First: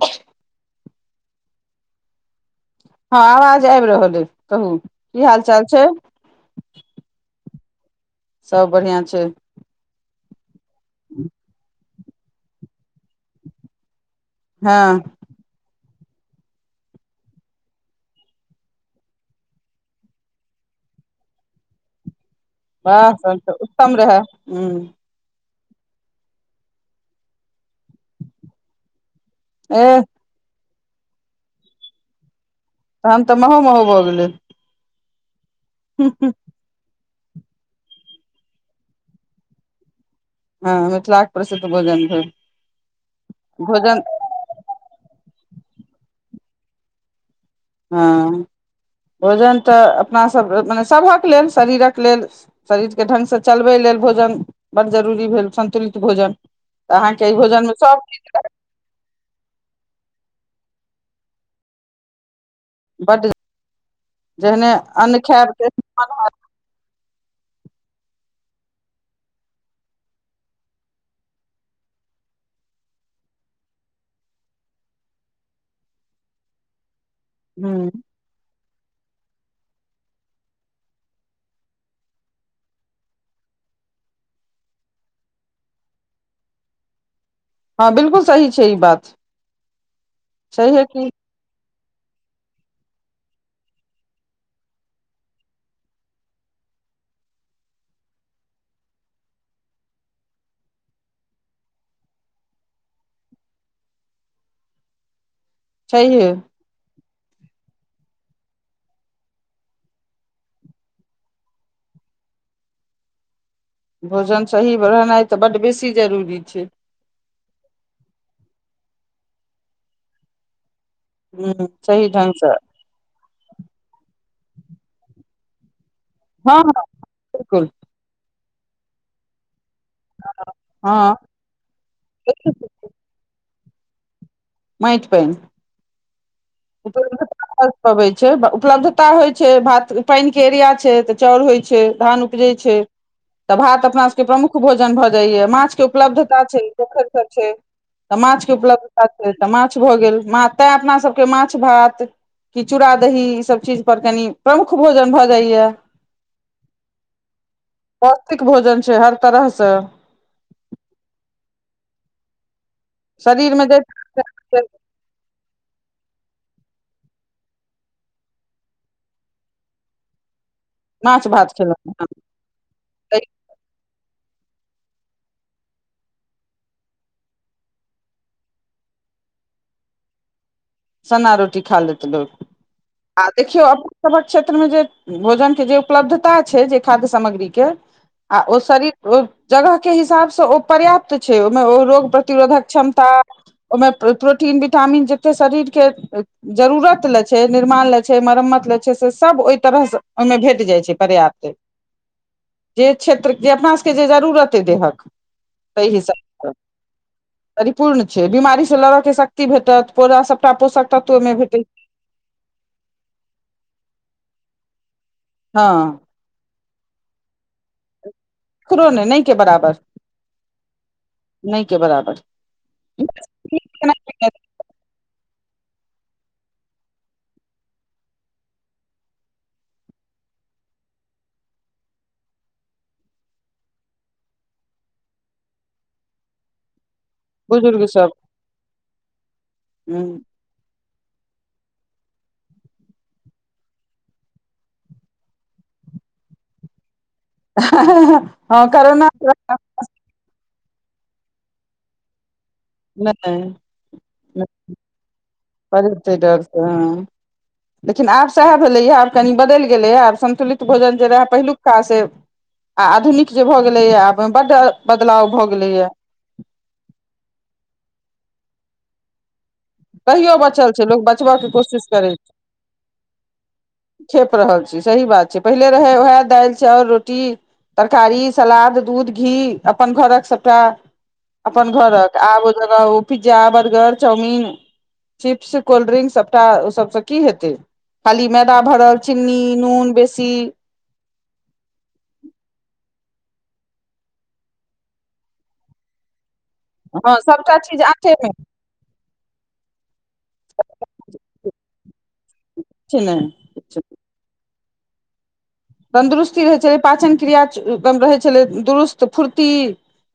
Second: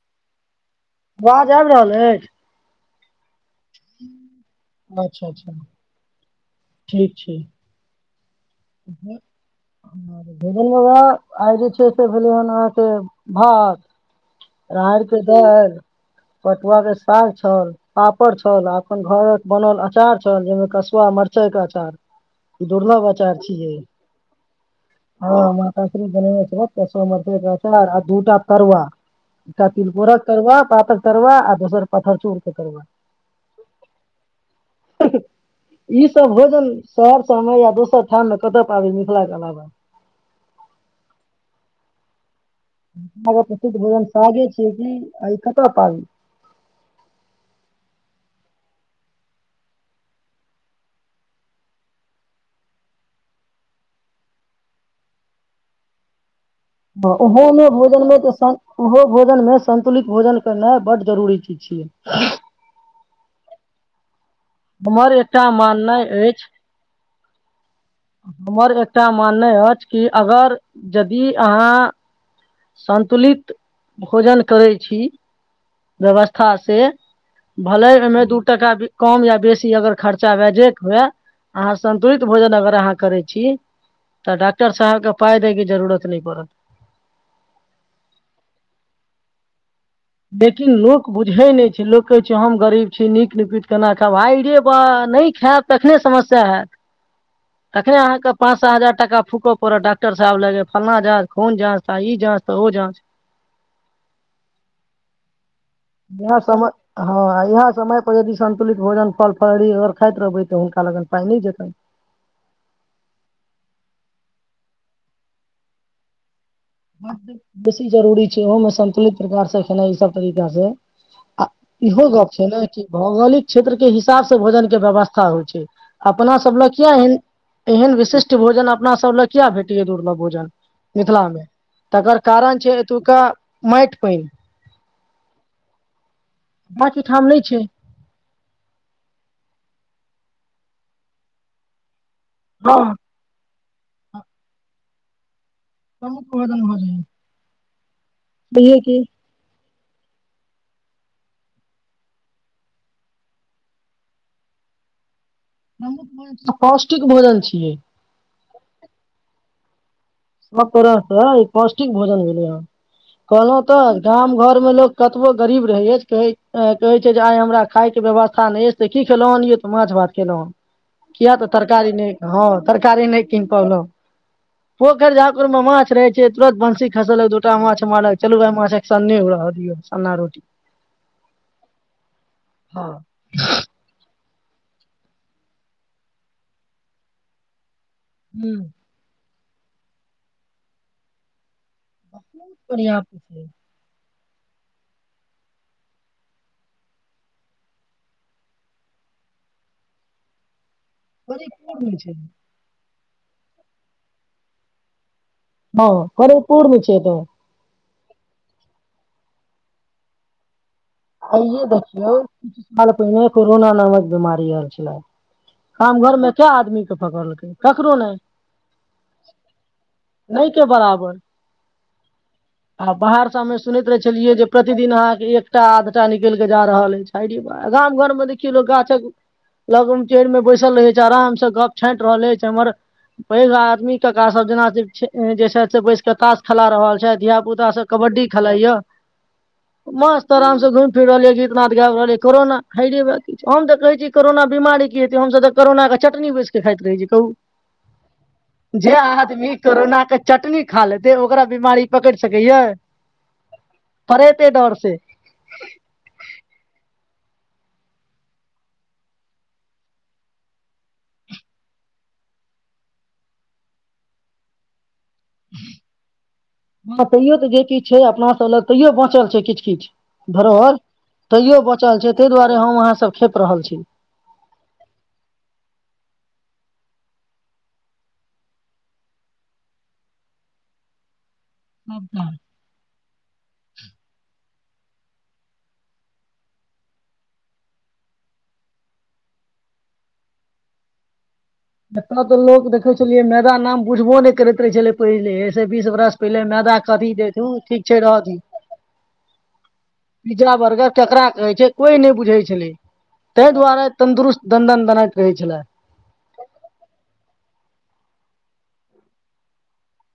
बाह [inaudible] अवाज आबि रहल अछि हँअ् आवाज आबि रहल अइ कहू की अच्छा हाल अच्छा चाल छैइ ठीक छैइ सभ बढ़िआँ छैइ भोजन बाबा आइ जे छैइ से भेलै हन अहाँके भात हँ राहरके दाऽल पटुआ के साग छल पापड़ छल अपन घरक बनल अचार छल जेई में कसुआ मरचाई आचार दुर्लभ वाह आचार तहन उत्तम रहैयह हां माताश्री बनबै छैत कंसुआ मरचाइक अचार आ दूटा तरूआ एकटा एह तिलकौरक तरुआ पापर तरुआ आ दोसर पथर चोर तहन तऽ महो महो भऽ गेलै ईसभ भोजन सहर सब मे या दोसर ठाममे कतय पबै मिथिलाके अलावा हँ मिथिलाक प्रसिद्ध भोजन भेल हम प्रसिद्ध भोजन सागे छिय कि आइ कतय पाली हँ भोजन तऽ अपनासभ मने सभक लेल शरीरक लेल शरीरके ढङ्गसँ चलबै लेल भोजन बड जरूरी भेल संन्तुलित भोजन तऽ ह अहाँके ई ओहोमे भोजनमे सब भोजन मे चीज त रहत, ओहो भोजन मे संन्तुलित भोजन करन इ बड्ड जरूरी चीज छियै बड्ड जहने हमर अन्न एकटा खायब माननाइ त अछि हमर एकटा माननाइ अछि कि अगर यदि अहाँ सन्तुलित भोजन करै छी व्यवस्था सँ भल हूँ अमे दू टका कम या बेसी अगर खर्चा वे जैक हुए आहा संतुलित भोजन अगर आहा करै छी तऽ डॉक्टर साहबके पाइ दैके जरूरत नहि पड़त हँ बिलकुल सही छै ई बात लेकिन छैहे लोक की बुझै नै लोक कहैत छै हम गरीब छी नीक निकुत केना खाब हाइरे बा नहि खायब तखने समस्या हयैत तखने अहाँके पाँचए हजार टका फूकऽ पड़त डॉक्टर साहे ले फल्ना जाँच खून जाँच त इ जाँच तऽ ओ जाँच छैहे यह समय हँ यहा समय यदि संन्तुलित भोजन फल फलही अगर खाइत रहबै तऽ हुनका लगन पाइ नहि जेतनि [inaudible] भोजन सही रहनाइ तऽ बड बेसी जरूरी छै बेसी जरूरी छै ओहोमे संन्तुलित प्रकार से खेनाइ ई सब तरीका से आ ह इहो सही ढंग गप छै से ने कि भौगोलिक क्षेत्र के हिसाब से भोजन के व्यवस्था होइ छै अपना हँ सब हँ लग किया एहन बिलकुल एहन विशिष्ट भोजन अपना सब लए किया भेटैया दुर्लभ भोजन हँ मिथिला मे तकर कारण छै एतुका मइट पइन मइट पइन बाँकी ठाम नहि उपलब्धता छै कर पबै छै उपलब्धता होइ छै भात पइन के एरिया छै तऽ चउर होइ छै धान उपजे छै हँ तऽ भात अपना सबके प्रुख भो भ जाइ या माछ के प्रमुख उपलब्धता छै भोजन भऽ जाइये पोखरि सब छै तऽ माछ के उपलब्धता छै तऽ माछ माछ भ गेल म ते अपना सब के माछ भात की चुरा दही इ सब चिज पर कनी प्रमुख भौजन भ जाइ प्रमुख भोजन आ पौष्टिक भोजन छियै पोष्टिक भोजन छै हर तरहसँ सब तरह स इ पौष्टिक भोजन भेलै ह शरीर कहलहुँ मे तऽ गाम जे घरमे लोक कतबो गरीब रहै अछि कहै कहै छै जे आइ हमरा खायके व्यवस्था नहि अछि से क खेलहुँ हनियै तऽ माछ भात खेलहुँ हँ माछ किया तऽ भात खेलहुँ तरकारी नहि हँ तरकारी नहि कीन पलहु पोखरि झााकुर मे माछ रहे छै तुरत बंसी खसलक दूटा माछ मारल चलू माछ के सन्ने रहअ दियौ सन्ना रोटी सन्ना रोटी खा लेत लोक हँ आ देखियौ अपने सबक क्षेत्र मे जे भोजन के जे उपलब्धता छै जे खाद्य सामग्री के आ ओ शरीर ओ जगह के हिसाबसँ ओ पर्याप्त छै ओ ओ रोग प्रतिरोधक बढ़िया क्षमता ओहिमे प्रोटीन विटामिन जते शरीर के जरूरत ले छै निर्माण ले छै मरम्मत ले छै से सब ओहि तरह से ओहिमे भेट जाइ छै पर्याप्त परिपूर मे छै जे क्षेत्र जे अपना सबके जे जरूरत अइ देहक हँ परिपूर्ण छै ओतअ पूर्ण छै बिमारी से लड़ऽ के शक्ति भेटत पोरा सबटा पोषक तत्व ओहिमे आइे भेटै देखियौ किछु साल पहिने कोरोना नामक बीमारी आयल छलए हँ गाम घर में क आदमी के पकड़लकै ककरो नहि ककरो ने नहि के बराबर नहि के बराबर नहि के बराबर आ बाहरसँ हमे सुनैत रहै छलियै जे प्रतिदिन अहाँके एक टा निकलि कऽ जा रहल अछि गाम घर मे देखियौ लोक गाछक लगनटेरमे बैसल रहैत छै आरामसँ गप छाँटि रहल अछि हमर पैघ आदमी कका सब जेना जे छै से बैस क ताश खेला रहल छथि धिया पुता सब कबड्डी खेलाइया ह मस्त आराम से घुम फिर रहल या गीतनाद गाब रहलियै कोरोना हाय रे बा हम तऽ कहै छी कोरोना बिमारी की हेतै हमस तऽ कोरोना चटनी बैसके खाइत रहै छै कहू हँ जे करोना आदमी कोरोना के चटनी खा लेते ओकरा बीमारी पकड़ि सकैया नहि परेते डर से ते डर सेहॅ लेकिन आब सएह भेलैए आब कनि बदलि गेलैए आब संन्तुलित भोजन जे रहए पहिलुका से आ आधुनिक जे भऽ गेलैए बड्ड बदलाव भऽ गेलैए हँ तैयो तऽ जे किछु छै अपनासभ लग तैयो बाँचल छै किछु किछ तैयो बचल घरोहर छै लोक बचबय के तैयो कोशिश बचल करै छै ताहि दुआरे हम अहाँसभ खेप रहल छी खेप रहल छी सही बात छै पहिले रहै उएह दालि चाउर रोटी तरकारी सलाद दूध घी अपन घरक सभटा अपन घरक सबटा आब ओ जह ओ pizza burger chowmein chips cold drink सभटा ओ सबसँ की हेतै खाली मैदा भरल चिन्नी नून बेसी एतय तऽ लोक देखै छलियै मैदा नाम बुझबो नहि करैत रहै छलै पहिले ऐसे बीस बरस पहिले मैदा कथी हँ थु सभटा चीज ठीक छै आटे मे रहथि पिज्जा बर्गर केकरा कहै छै कोई नहि बुझै छलै किछु नहि ताहि किछु दुआरे तंन्दुरुस्त ददन दनाइत रहै छले तन्दुरुस्ती रहै छलै पाचन क्रिया एकदम रहै छलै दुरुस्त फुर्ती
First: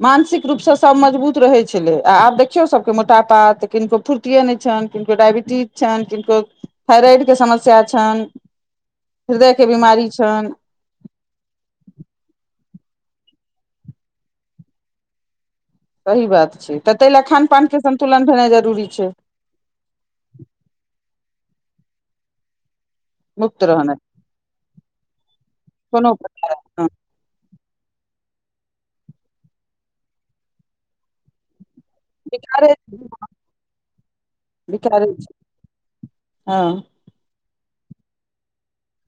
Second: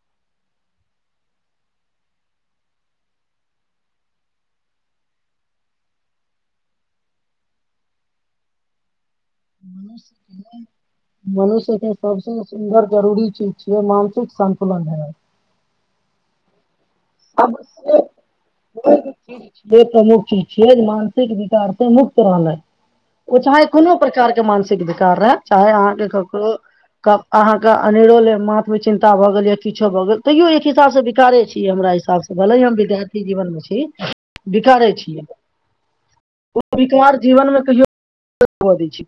मानसिक रूपसँ सभ मजबूत रहैत छलै आ आब देखियौ सभके मोटापा तऽ किनको फुर्तिे नहि छनि किनको डबटीज छइन किनको थाइरड के समस्या छनि फिर देह के बीमारी छनि मनुष्यके सबस सुन्दर जरूरी चीज छियै मानसिक संन्तुलन हैब सही बात छै तऽ ताहि लए खान पान के सबसे संन्तुलन भेनाइ जरूरी छै प्रमुख चीज छै प्रमुख चीज छिये मानसिक ते मुक्त रहनाइ ओ मुक्त चाहे कोनो रहनाइ प्रकारके मानसिक विकार रहै चाहे अहाँके कोनो ककरो प्रकार हँ अहाँ अनेरो ले माथ मे चिन्ता भए गेल या किछ भऽ गेल तैयो एक हिसाब से विकारे छीय हमरा हिसाब से हमरा हिसाब स भले ही हम बिकारे विद्यार्थी जीवन मे छी बिखारे बिकारे छी ओ हँ विकार जीवनमे कहियो कऽ दै छै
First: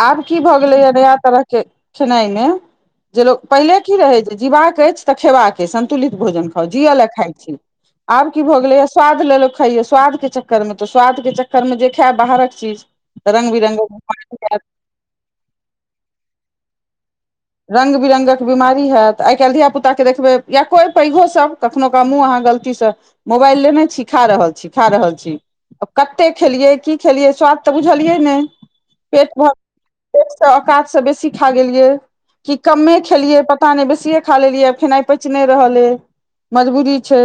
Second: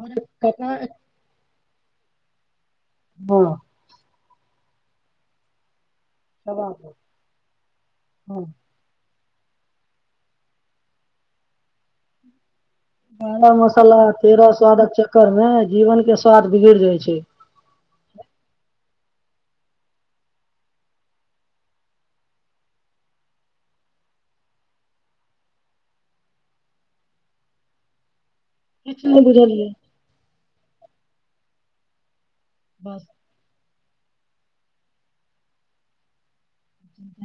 आब की भऽ गेलैए नया तरहके खेनाइमे जे लोक पहिले की रहै जे जीबाक अछि तऽ खेबाक अछि संतुलित भोजन खाउ जिय लए खाइ छी आब की भऽ गेलै स्वाद लेलो खायो स्वाद के चक्कर में तो स्वाद के चक्कर मे जे खाय बाहरक चीज तऽ बारह रंग मसाला बिरंगक तेरह स्वादक चक्कर मे जीवन के स्वाद बिगड़ जाइ छै रङ्ग बिरङ्गक बिमारी होयैत आइ काल्हि धियियाापुताकेँ देखबै या कोइ पैघोसभ कखनो क देखबइ अहाँ गलतीसँ मोबाइल लेने छी खा रहल छी खा रहल छी कतेक खेलियै की खेलियै स्वाद तऽ बुझलियै नहि किछु नहि पेट भर बुझलियै पेटसे औकातसँ बेसी खा गेलियै कि कमे बस खेलियै पता नहि बेसिए खा लेलियै फेना आइ पैच नहि रहलै मबूरी छै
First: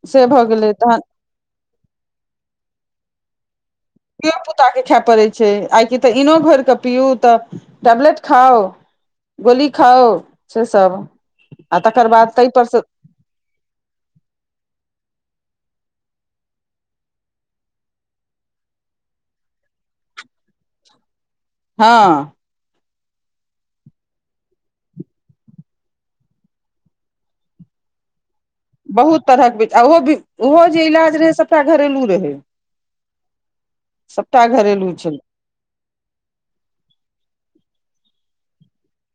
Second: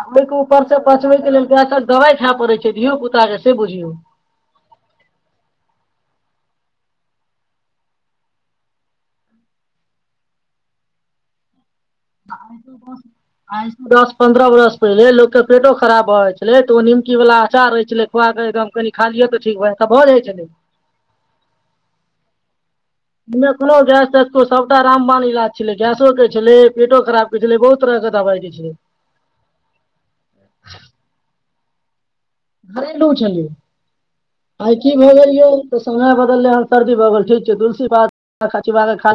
आ से के भऽ ऊपर गेलै से तहन पचबे के लेल गैसक दवाइ खाय पड़े छै धियो पुता के से बुझियौ धियो पुताक के खाय पड़ैत छै आइ कि तऽ इनो घोर कऽ पीउ तऽ टेबलेट खाउ गोली खाउ से सब आ तकर बाद ताहि आइ पर से द आइ त दस पन्द्रह बरस पहिले लोक पेटो खराब भऽ जाइ छलैऽ ओ निमकी वला अचार रहै छलै खुआ कऽ एकदम कनि खालियै तऽ ठीक भऽ जाइ त भऽ जाइ छलै [inaudible] हँ कोनो गैस तैस सबटा रामवान इलाज छलै गैसोकेै छलै पेटो खराब कै छलै बहुत तरह दबा छै बहुत तरहकच ओहो ओहो जे इलाज रहे सभटा घरेलू रहे घरेलु छलै आइ घरेलू की भऽ छलै गेल यौ तऽ समय बदललै हन सर्दी भऽ गेल ठीक छै तुलसी बात बात चीबा क खा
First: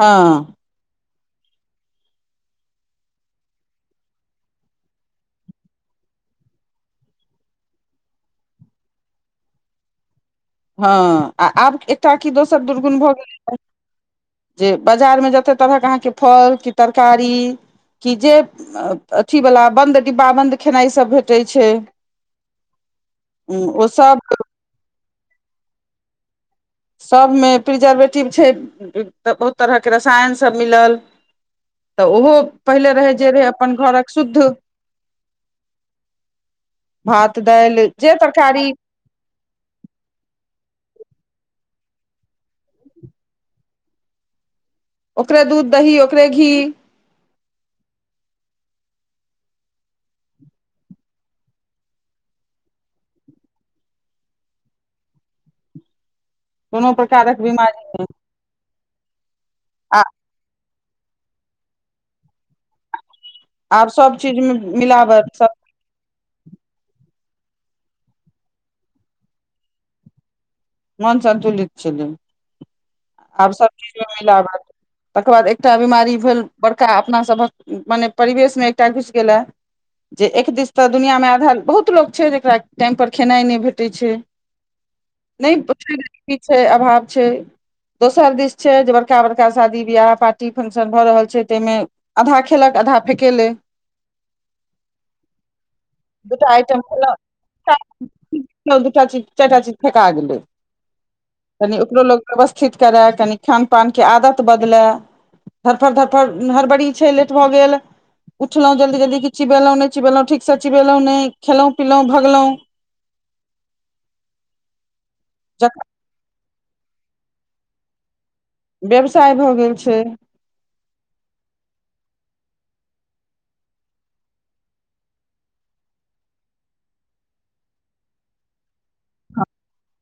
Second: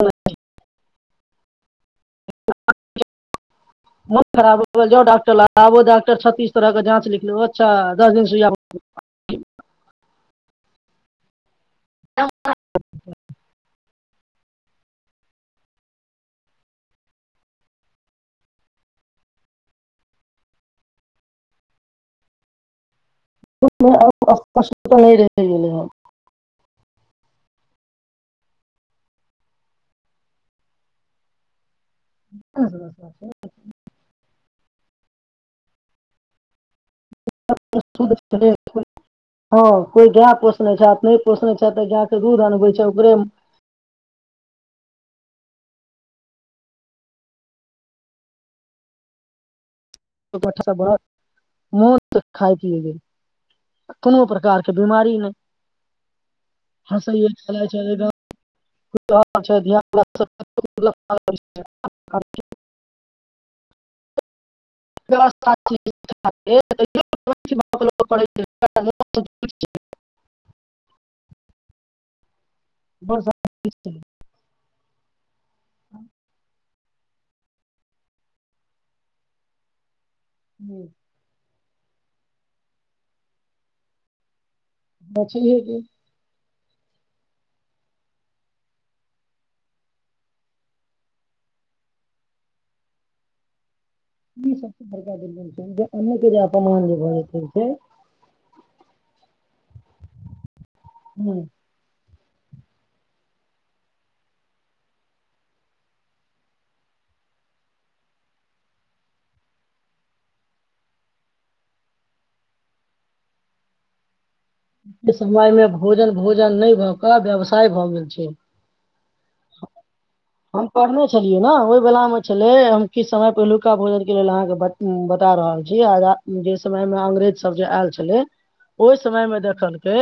हँ [unintelligible] [unintelligible] मन खराब हो गेल जा डॉक्टर ल आब डक्टर छत्तीस तरह के जाँच लिख ले अच्छा दस दिन सुइया ह हँ आ आब एकटा की दोसर दुर्गुण भऽ गेलै जे बाजारमे जते तरहक अहाँके फल कि तरकारी कि जे अथिवला बन्द डिब्बा बन्द खेनाइसभ भेटै छै रह ओ सब गेलै ह [unintelligible] सभमे प्रिजर्वेटिव छै तऽ बहुत तरहके रसायनसभ मिलल [inaudible] तऽ ओहो पहिले रहै हन जे रहै अपन घरक शुद्ध भात दालि जे तरकारी [unintelligible] हँ कोइ गाय पोसने छै अपने पोसने छै तऽ गायके दूध आनबै छै ओकरे ओकरे दूध दही ओकरे घी बहुत मस्त खाय पिय कोनो प्रकारके बिमारी नैय कोनो हँ सहीए प्रकारक च बीमारी चले धान आ [unintelligible] आब सब चीजमे व्यवस्था [unintelligible] [unintelligible] मन संतुलित छलै आब सब चीज मिल तकर बाद एकटा बिमारी भेल बड़का अपनासभक मने परिवेशमे एकटा घुस गेलए जे एक दिस तऽ दुनिआँमे आधा बहुत लोक छै जकरा टाइमपर खेनाइ नहि भेटै छै नहि छै की छै अभाव छै दोसर दिस छै जे बड़का बड़का शादी बियाह पार्टी फंक्शन भऽ रहल छै ताहिमे आधा खेलक आधा फ़ेके ले ई सब भड़का द छै अनके जे दूटा आइटम अपमान जे भ छै चटा चीज चारटा चीज ठेका गेलै हँ तनि ओकरो लोग व्यवस्थित कराय कनि खान पानके आदत बदलय धरफड़ धरफड़ हड़बड़ी छै लेट भऽ गेल उठलहुँ जल्दी जल्दी कि चिबेलहुँ नहि चिबेलहुँ ठीकसँ चिबेलहुँ नहि खेलहुँ पिलहुँ भगलहुँ [inaudible] समय मे जखन भोजन भोजन नहि भए कऽ व्यवसाय भऽ गेल छै व्यवसाय भऽ गेल छै हम पढ़ने छलियै ने ओहि वलामे छलै हम किछु समय पहिलुका भोजनके लेल अहाँके बता रहल छी आ जे समय मे अंग्रेज सब जे आयल छले ओहि समयमे देखलकै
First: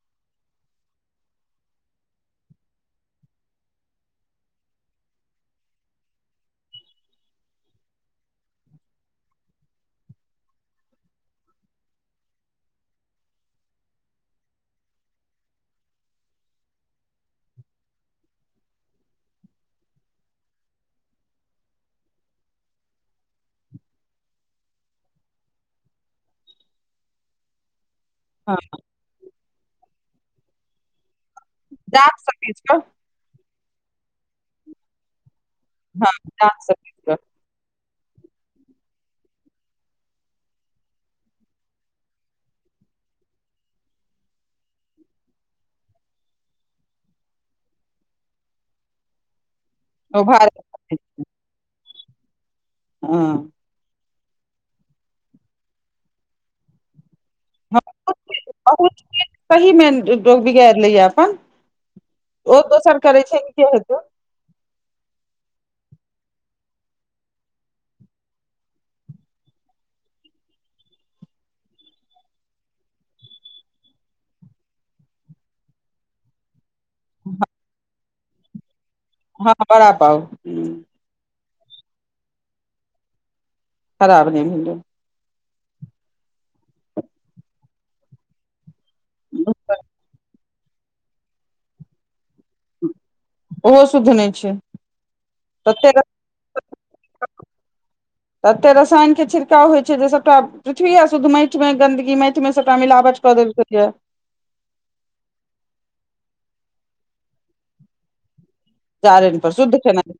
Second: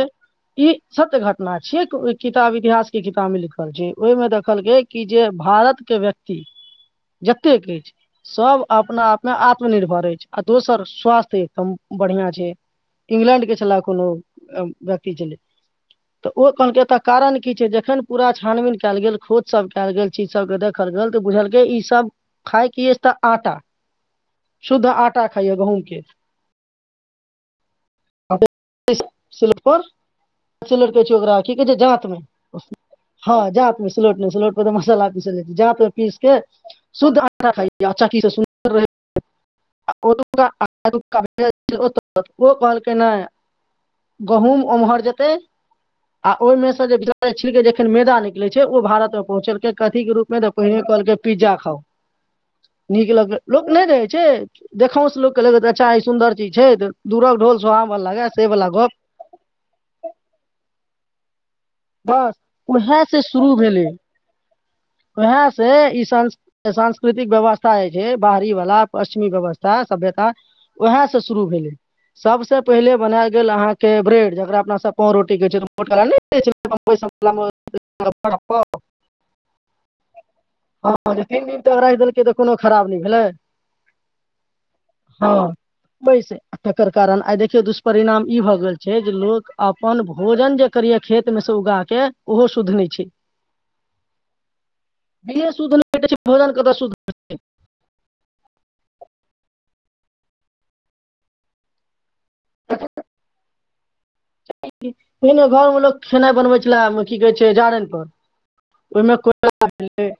ई सत्य घटना छिय किताब इतिहास के किताब में लिखल छै ओहिमे देखल गेल कि जे भारत के व्यक्ति जतेक अछि सभ अपना आपमे आत्मनिर्भर अछि आ दोसर स्वास्थ्यम बढ़िआं छै इंग्लैं्ड के छलह कोनो व्यक्ति छलै तऽ ओ कहलकैतऽ कारण की छै जखन पूरा छानबीन कयल गेल खोद सब कयल गेल चीज सब के देखल गेल तऽ बुझलके ई सब खााय क तऽ आटा शुद्ध आटा खाइयए गहूम के हँ क [unintelligible] ठीके छै जातमे जात सँ बेच कऽ हँ जातमे सुलोटमे सुलोट पर त मसाला आी स जात हँ पीस के जात सँ बेच शुद्ध कऽ आटा खाइ या आ चक्की स सुन्दर रहैया ओ ओ कहलके न गहूँम ओम्हर जतऽ आ ओहिमे से जेच छ जखन मैदा निकलै छै ओ भारत तऽ पहुँचलके कथी के ओ रूप मे तऽ भारत कहहिने कहलके पिज्जा खाउ नीक लगै हँ लोक नहि जाइ छै देखोंस से लोकके लै अच्छा ई सुन्दर चीज छैऽ दूरक ढोल सोहाबन लगा से वला गप बहुत सही मे लोग बिगाड़ि लैये अपन बस ओ दोसर उएह से करै छै कि शुरू के भेलै हेतै उएह से ई सांस्कृतिक व्यवस्था जे छै बाहरी वालला पश्चिमी व्यवस्था सभ्यता उएहसँ शुरू भेलै सबस पहिले बना गेल अहाँ के ब्रेड जकरा अपना सब पावरोटी के छै मोट वला पैसा प [unintelligible] हँ बडापाव तीन दिन राखि देलकै तऽ कोनो खराब नहि भेलै खराब नहि भेले ह बैस तकर कारण आइ देखियौ दुष्परिणाम ई भए गेल छै जे लोक अपन भोजन जे करिय खेत मे से उगा के ओहो शुद्ध नहि ओहो शुद्ध नहि छै घी ये शुद्ध तते नहि छै त भोजन कतऽ सुध तते रसायन के छिड़काव होइ छै जे सबटा पृथ्वी आ शुद्ध माटि मे गंन्दगी माटि मे सबटा मिलावट कऽ देेलके क्या कोनो घरमे लोक खेनाइ बनबै छलए की कहै छै जारनिपर ओहिमे जारनि पर कोयला शुद्ध भेल खेनाइ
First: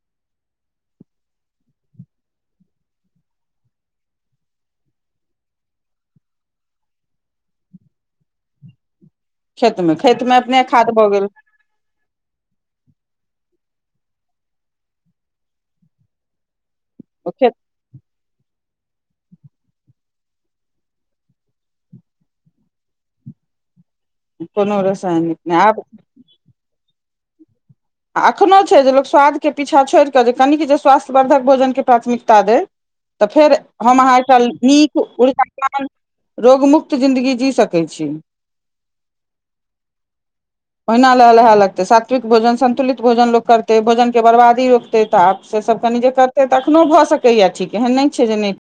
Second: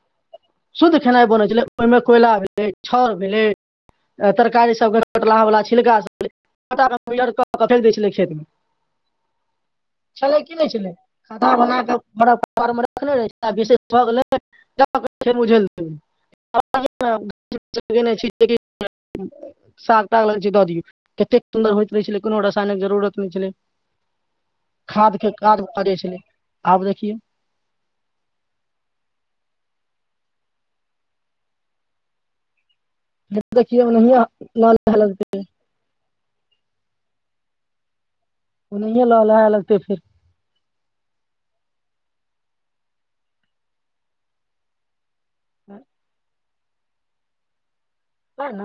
शुद्ध खेनाइ बनैत छलय ओहिमे कोयला भेलय छाउर भेलै तरकारी सभके कटलाहवला छिलका सब पटर कऽ कथै लए दै छलै खेतमे खेत मे खेत मे छलै की अपने नहि खाद छलै भऽ गेल खाना बनााक विशेषझ ओ खेत े नहि छी लिन स लग छै दऽ दियौ कतेक सुन्दर होइत रहै छलै कोनो रासायनक जरूरत नहि छलैय कोनो खादके रसायनिक नहि काज आब करै छलै आब देखियौ आ एखनहु छै जे लोक स्वादके पीछाँ छोड़ि कऽ जे कनिक जे स्वास्थ्यवर्धक भोजनके प्राथमिकता दय तऽ फेर देखियौ हम अहाँ ओनाहिये एकटा लहलहाए नीक लगतै उला रोग मुुक्त जिंन्दगी जी सकय छी ओ नहिए लऽ लहै लगते फेर ओहिना लए लहए लगतै सात्विक भोजन सन्तुलित भोजन लोक करतै भोनके बर्बादी रोकतै तऽ आब सेसभ फेर कनि जे करतै तऽ अखनो भऽ सकैए ठीक एहन नहि छै जे नहि